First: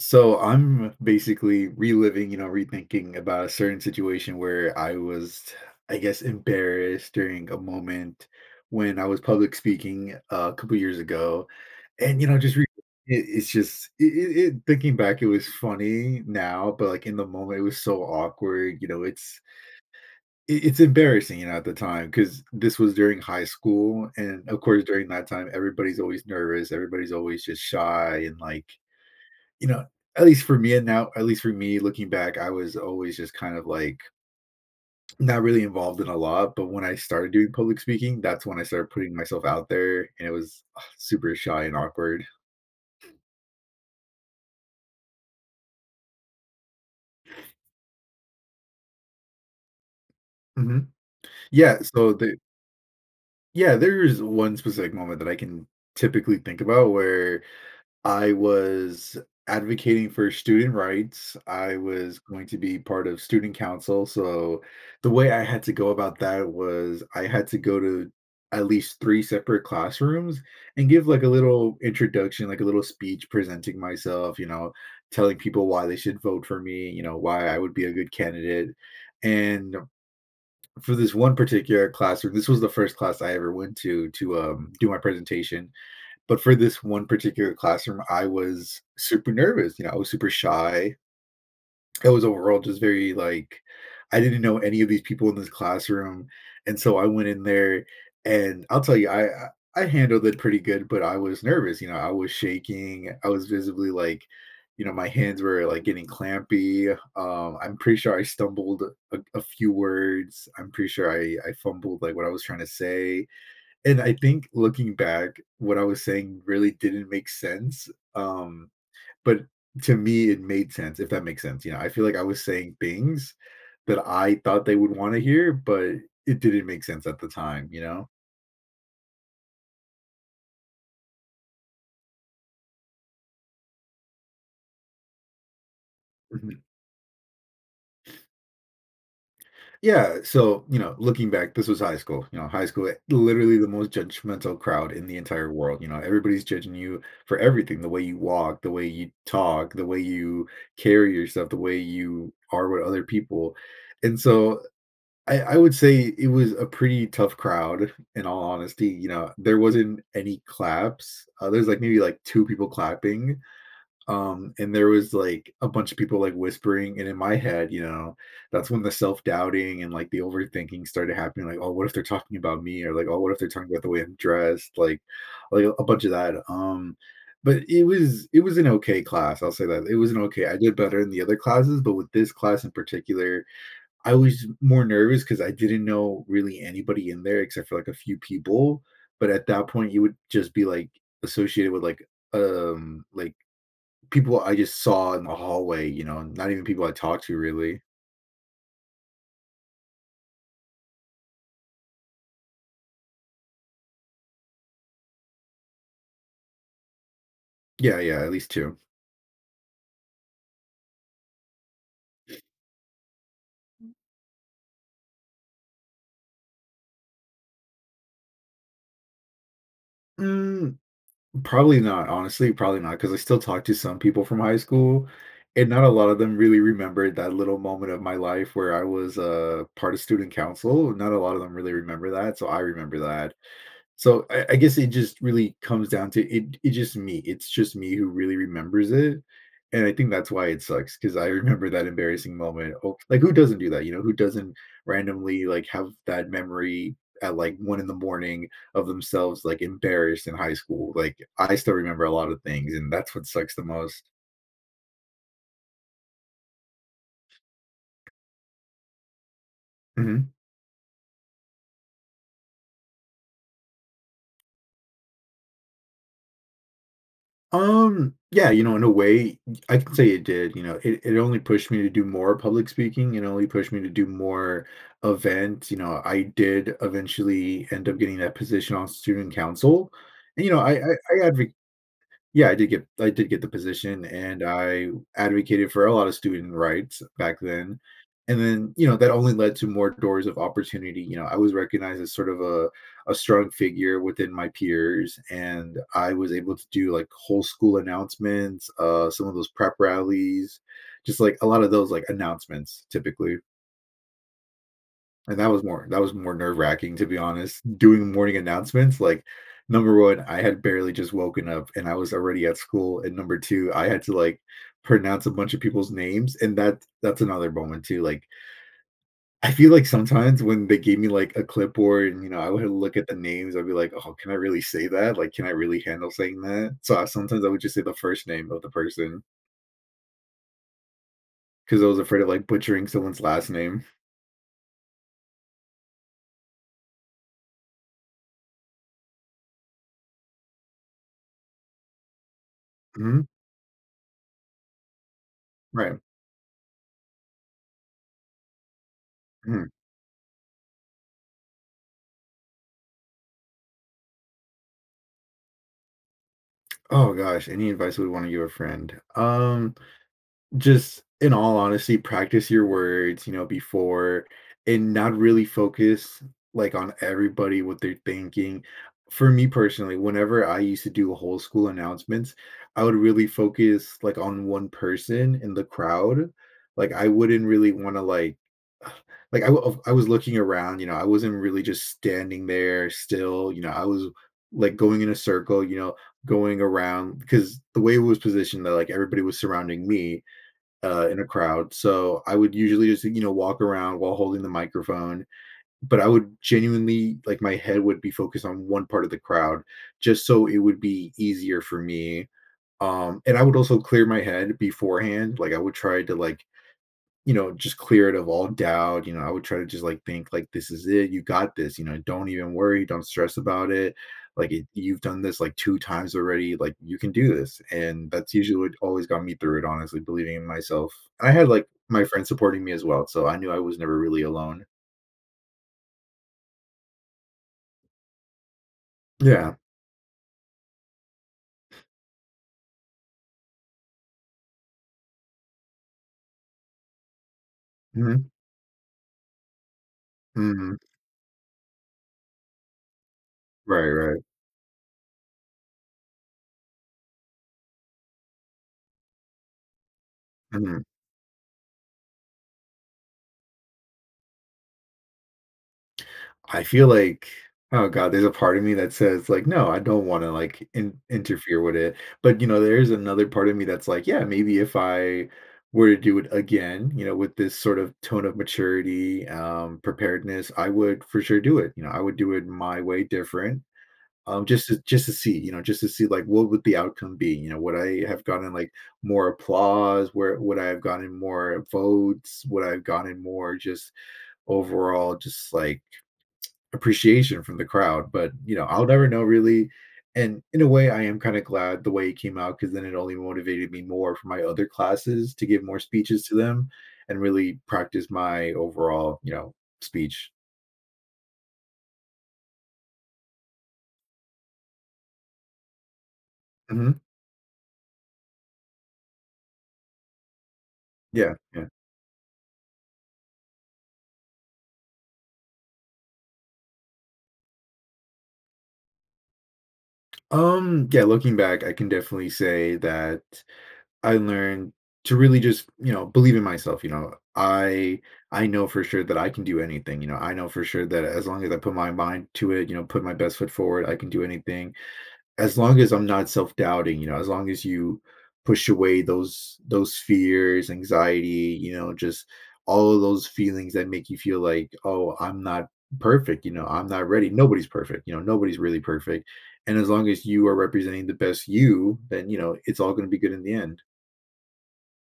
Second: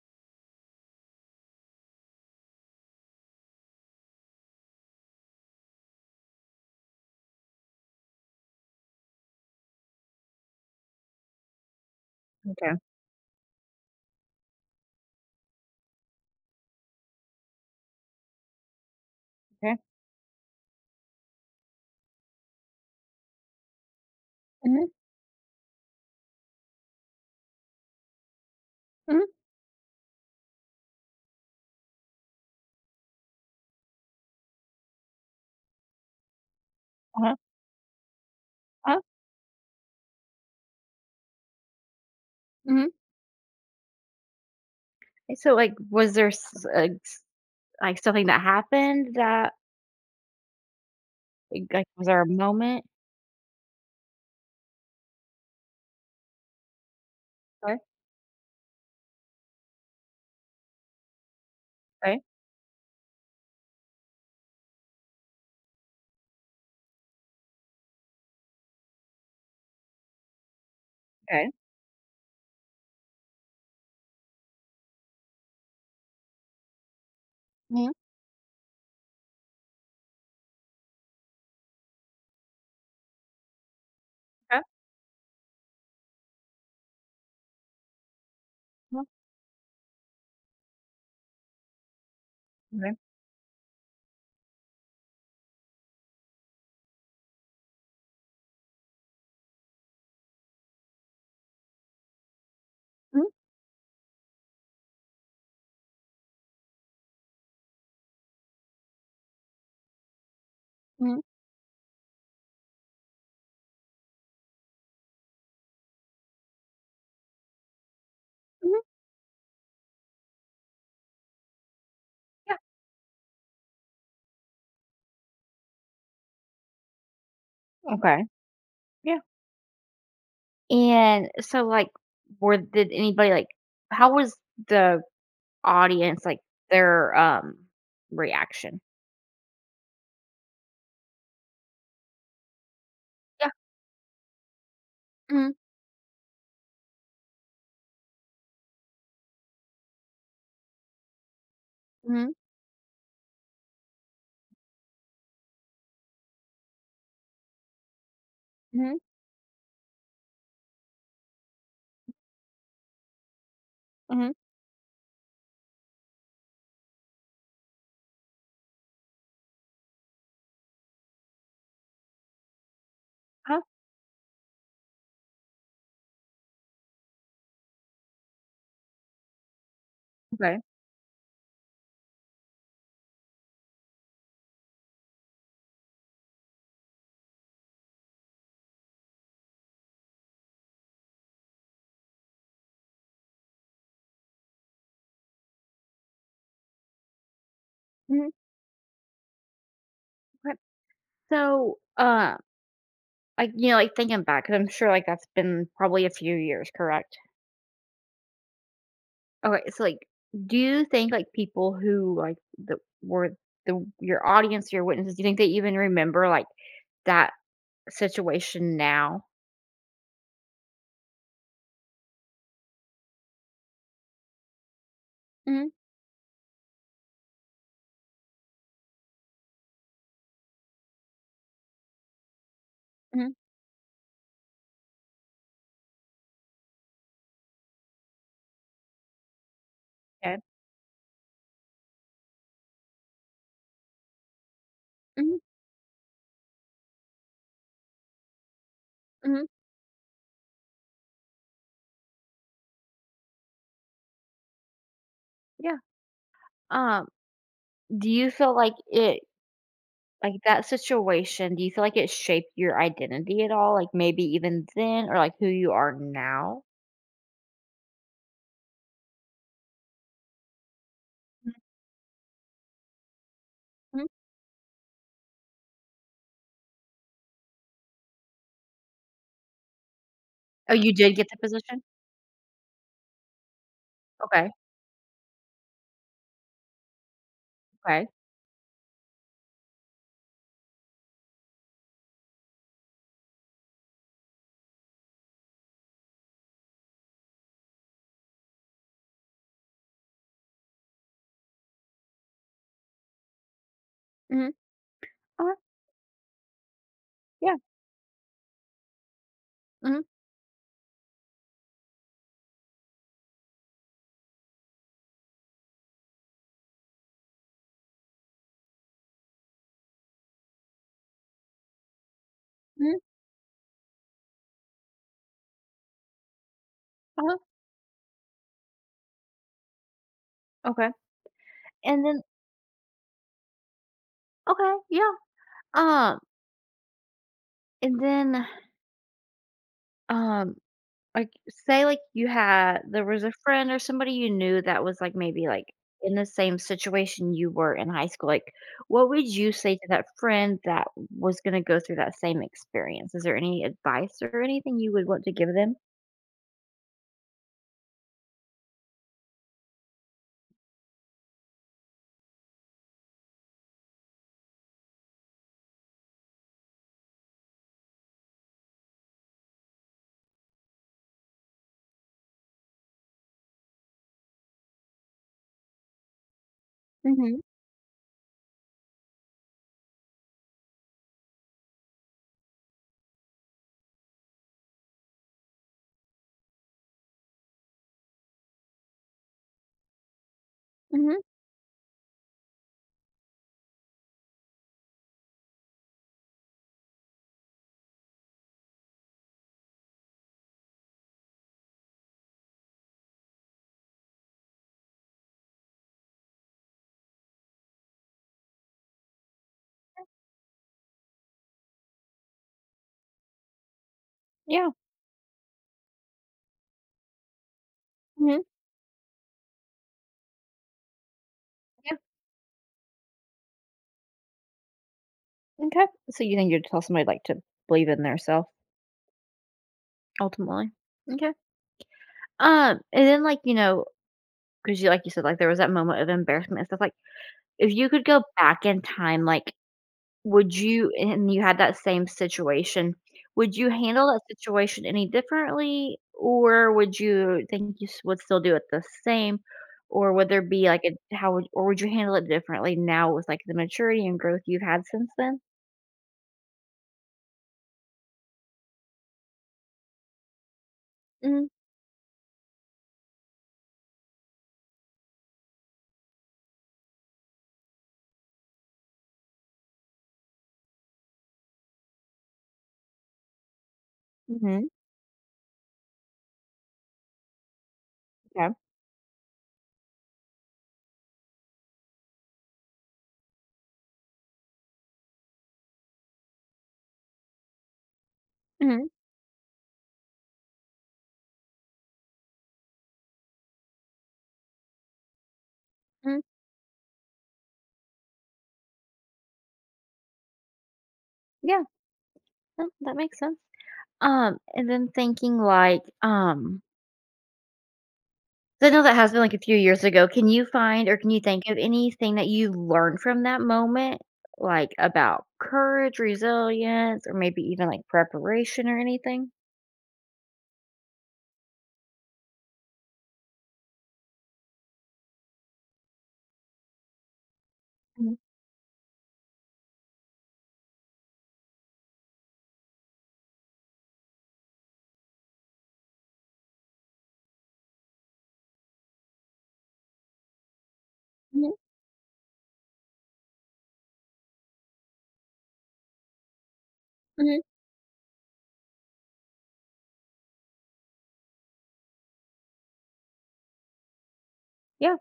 So I'm basically reliving, rethinking about a certain situation where I was, I guess, embarrassed during a moment when I was public speaking a couple years ago, and just re- Okay, it, it's just it, it, it- thinking back, it was funny now, but like in the moment, it was so awkward. You know, it's okay. it, it's embarrassing, at the time because this was during high school, and of course, Mhm, during that time, everybody's always nervous, everybody's always just shy, and like mhm. you know, at least for me and now, at least for me looking back, I was always just kind of like not really involved in a lot. But when I started Uh-huh, doing public speaking, that's when I started uh-huh, putting myself out there and it was super shy and awkward. mhm. So, like, was there s like, something that happened that hmm like, Yeah. like, was there a moment? Yeah, there's one specific moment that I can typically think about where Okay, I was advocating for student rights. I was okay, going to be part of student council, so the way I had to go about that was I had to go to at least 3 separate classrooms and give, like, a okay. little introduction, like, a little speech presenting myself, telling people why they should vote for me, why I would be Mhm, a good candidate, and for this one particular classroom this was the first class I ever went to to, okay, um, do my presentation, but for this one particular classroom, I was mhm, super nervous. You know, I was super shy. I was overall just okay. very like, I didn't know any of these people in this classroom, and so I went in there, and I'll tell you, I handled it pretty good, but I was nervous. You know, I was shaking. Mhm, I was visibly like, my hands were like getting clampy. I'm pretty sure I stumbled a few words. I'm pretty sure mhm, I fumbled like what I was trying to say, and I think looking back, what I was saying really didn't make sense. Um, mhm, but to me, it made sense, if that makes sense. I feel like I was yeah, saying things that I thought they would want to hear, but it didn't make sense at the time, you know? okay, yeah. And so, like, were did anybody, like, how was the audience, like, Mhm. their, reaction? Yeah. So, looking back, this was high school. High school, Yeah, literally the most judgmental crowd in the entire mhm, world. Everybody's judging you for everything, the way you walk, the way you talk, the way you carry yourself, the way you mhm, are with other people. And so I would say it was a pretty tough crowd, in all honesty, mhm, there wasn't any claps. There's, like, maybe, like, 2 people clapping, mhm, and there was, like, a bunch of people, like, whispering, and in my head, that's when the self-doubting and, like, the overthinking started happening, like, "Oh, what if they're talking about me?" Or, like, "Oh, what if they're uh-huh, talking about the way I'm dressed?" Like, a bunch of that, but it was an okay class, I'll say that. It was an okay I okay, did better in the other classes, but with this class in particular, I was more nervous because I didn't know really anybody in there except for like a few people. But at that point, you would just be like associated with like people I just saw in the hallway, not even people I talked to really. mhm, okay. So, like, like, thinking back, 'cause I'm sure, like, that's been probably a few years, correct? Yeah, yeah, at least two. Okay, so, like, do you think, like, people who, like, the were the your audience, your witnesses, do you think they even remember, like, that situation now? Mm, Probably not, honestly, probably not, because I still talk to some people from high school, and Mhm, not a lot of them really remembered that little moment of my life where I was part of student council. Not a lot of them really remember that, so I remember mhm, that. So I guess it just really comes down to it. It's just me. It's just me who really remembers it, and I think that's okay. why it sucks because I remember that embarrassing moment. Oh, like who doesn't do that? Who doesn't Mhm, randomly like have that memory at like one in the morning of themselves mhm, like embarrassed in high school? Like I still remember a lot of things, and that's what sucks the most. yeah. Um, do you feel like it, like, Mhm. that situation, do you feel like it shaped your identity at all? Like, maybe even then or, like, who you are now? Yeah, in a way, I can say it did. It only Mhm, pushed me to do more public speaking. It only pushed me to do mhm. more events. I did eventually end up getting that position on student council. And, Oh, you did I get the advocate position? yeah, I did get the position, and Okay, I advocated for a lot of student rights back then. okay. And then, that only led to more doors of opportunity. I was recognized as sort of a strong figure within my peers, and I was able to do like whole school announcements, some of those prep rallies, just like a lot of those like announcements typically. Mhm, And that okay, was more that was more nerve-wracking, to be yeah, honest, doing morning announcements. Like, number mhm. 1, I had barely just woken up and I was already at school, and number 2, I had to, like, pronounce a bunch of people's names, and that's another moment too. Like, I feel like sometimes when they gave me, like, a clipboard and, I would look Mhm, at the names, I'd be like, "Oh, can I really say that? Like, can I really handle saying that?" So, I uh-huh, sometimes I would just say the first name of the person okay, because I was and then afraid of, like, butchering someone's last name. okay, yeah, um, and then, um, like, say, like, you had there Mhm, was a friend or somebody you knew that was, like, maybe, like, right. in the same situation you were in high school, like, what would you Mhm. say to that friend that was gonna go through that same experience? Is there any advice or anything you would want to give them? Oh gosh, any advice we would want to give a friend? Just in all honesty, practice your words, before, and not really focus like on everybody what they're thinking. For me personally, whenever I used to do whole school announcements, I would really focus like on one person in the crowd. Like I Mhm, wouldn't really want to like like I was looking around, I wasn't really just standing there still, I was like going in a circle, going around because the way it was positioned that like everybody was surrounding me in mhm, a crowd. So I would usually just, walk around while holding the microphone, but I would genuinely, like, my head would be focused on one part of the crowd just so it would be easier for me. And I would also clear my head beforehand. Like, I would try to, like, just clear it of all doubt. I would try to just like think, like, this is it. You got this. Don't even worry. Don't stress about it. Like it, yeah, you've done this like two times already. Like you can do this. And that's mhm, usually what always got me through it. Honestly, believing in myself. And I had like yeah, my friends supporting me as well, so I knew I was never really alone. okay. So you think you'd tell somebody, like, to believe in their self Yeah. ultimately? Okay. And then, like, 'cause you like you said, like, there was that moment of embarrassment and stuff, like, if you could go hmm back in time, like, would hmm you and you had that same situation, would you Right. handle that Right. situation any differently, or would you think you s would still do it the same, or would there be, like, Mhm. a how would or would you handle it differently now with, like, the maturity and growth you've had since then? I feel like, oh god, there's a part of me that says, like, "No, I don't wanna, like, in Mhm, interfere with it," but, there's another part of me that's like, "Yeah, maybe if I were to do it again, with this sort of tone of maturity, preparedness, I would for sure do it." I would do it my way different, just mhm, to just to see, like, what would the outcome be, would I have yeah, gotten, like, more applause? Where would I have gotten more votes? Would I have gotten more just overall just, like, appreciation from the crowd, but I'll mhm, never know really. And in a way, I am kind of glad the way it came out because then it only motivated me more for my other classes to give more mhm, speeches to them and really practice my overall, speech. yeah, no, that makes sense. And then thinking, like, hmm 'cause I know that has been, like, a few years ago. Can you Yeah, think of yeah. anything that you learned from that moment, like, about courage, resilience, or maybe even, like, preparation or anything? Yeah, looking back, I can definitely say that I learned to really just, believe in myself. I Mhm, I know for sure that I can do anything. I know for sure that as long as I put my mind to it, put my best foot forward, I can do anything as long as I'm not self-doubting, as long as you push away those fears, mhm, anxiety, just all of those feelings that make you feel like, "Oh, I'm not perfect," "I'm not ready." mhm, Nobody's perfect, nobody's really perfect. And as long as you are representing the best you, then, it's all gonna be good in the end. yeah.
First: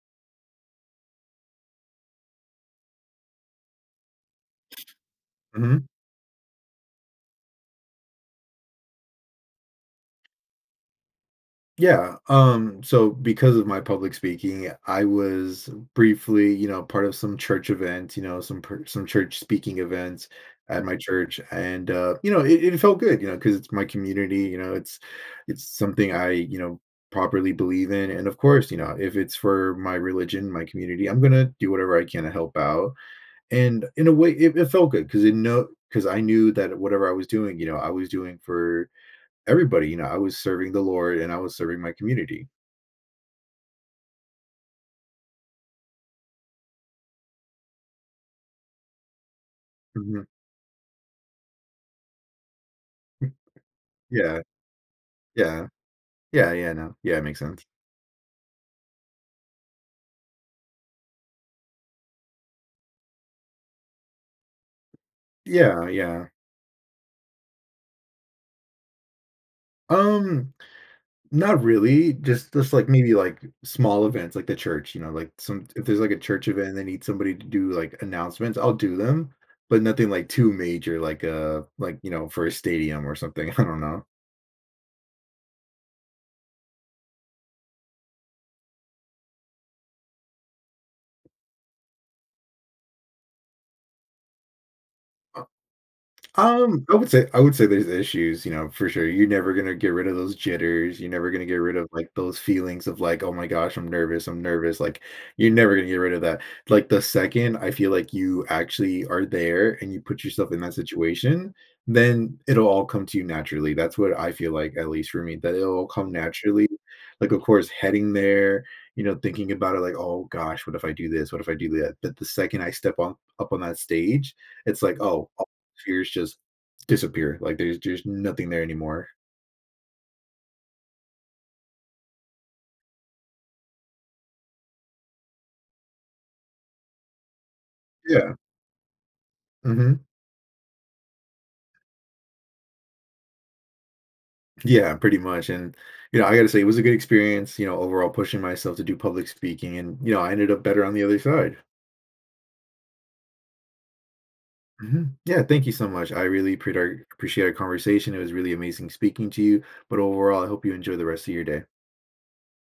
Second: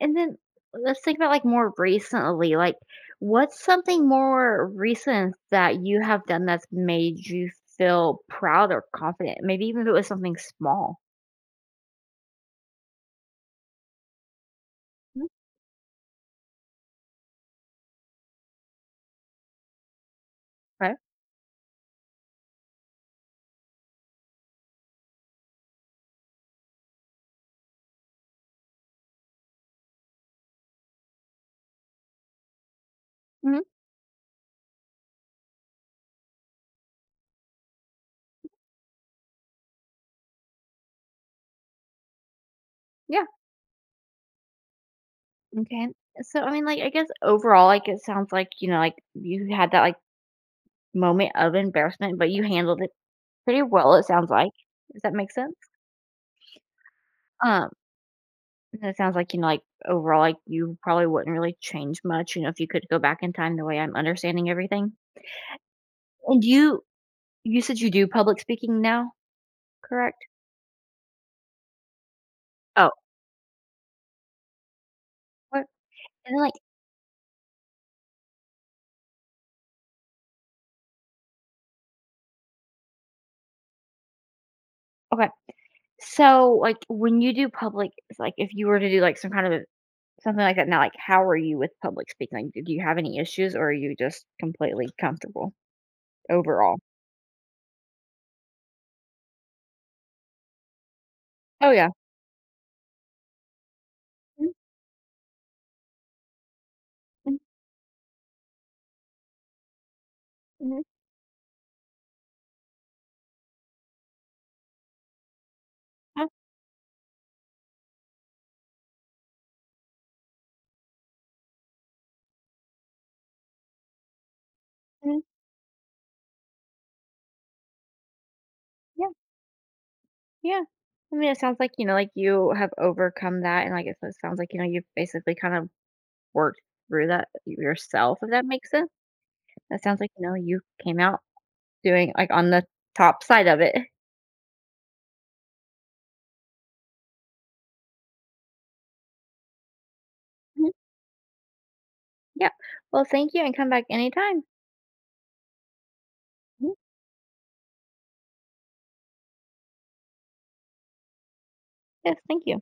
And then let's think about, like, more recently, like, what's something more recent that Mhm. you have done that's made you feel proud or confident? Maybe even if it was something small. Yeah, so because of my public speaking, I Mhm, was briefly, part of some church event, some church speaking events at 'kay. my church, and, it felt good, because it's my community, it's something I, properly believe in, and of course, if it's for my religion, my community, I'm gonna do whatever I can to help out, Mhm, and in a way, it felt good because it, no, because I knew that whatever I was doing, I was doing for everybody, I was serving the Lord, and I was serving my community. yeah, okay. So, I mean, like, I guess overall, like, it sounds like, like, you had that, like, Mhm. moment of embarrassment, but you handled it pretty well, it sounds Yeah, like. Does that make sense? yeah. Yeah, yeah, no. Yeah, it makes sense. Um, and it sounds like, like, overall, like, you probably wouldn't really change much, if you could go back in time the way I'm understanding everything. Yeah, yeah. And you said you do public speaking now, correct? Um, Not really, just, like, Oh, maybe, like, small events, like the church, like, what some if there's, like, a and, then, church like event and they need somebody to do, like, announcements, I'll do them, but nothing, like, too major, like, for a stadium or something, I don't know. okay. So, like, when you do public it's like, if you were to do, like, some kind of a something like that now, like, how are you with public speaking? Like, do you have any issues, or are you just completely comfortable overall? I would say there's issues, for sure. You're never gonna get rid of those jitters. You're never gonna get Oh, rid of yeah. like those feelings of, like, oh my gosh, I'm nervous, I'm Mhm, nervous. Like you're never gonna get rid of that. Like the mhm, second I feel like you actually are there and you put yourself in that mhm, situation, then it'll all come to you naturally. That's what I feel like, at least for me, that it'll all come uh, naturally. Like, of course, heading there, thinking about it, like, oh gosh, what if I do this? What if I do that? But the second I step on up on that stage, it's like, mhm, oh, fears just disappear. Like there's nothing there anymore. yeah. Yeah. I mean, it sounds like, like you have overcome that and like it sounds like, you've basically kind of worked through that yourself, if Yeah. that makes sense. That hmm sounds like, you came out doing like on the top side of it. Yeah, pretty much. And I got to say, it was a good experience. Overall, pushing myself to do public speaking, and I ended up Mhm. better on the other side. Yeah. Well, thank you and come back anytime. Yeah, thank you so much. I really Mhm. Appreciate our conversation. It was really amazing speaking to you. But overall, I hope you enjoy the rest of your day. Yes, thank you.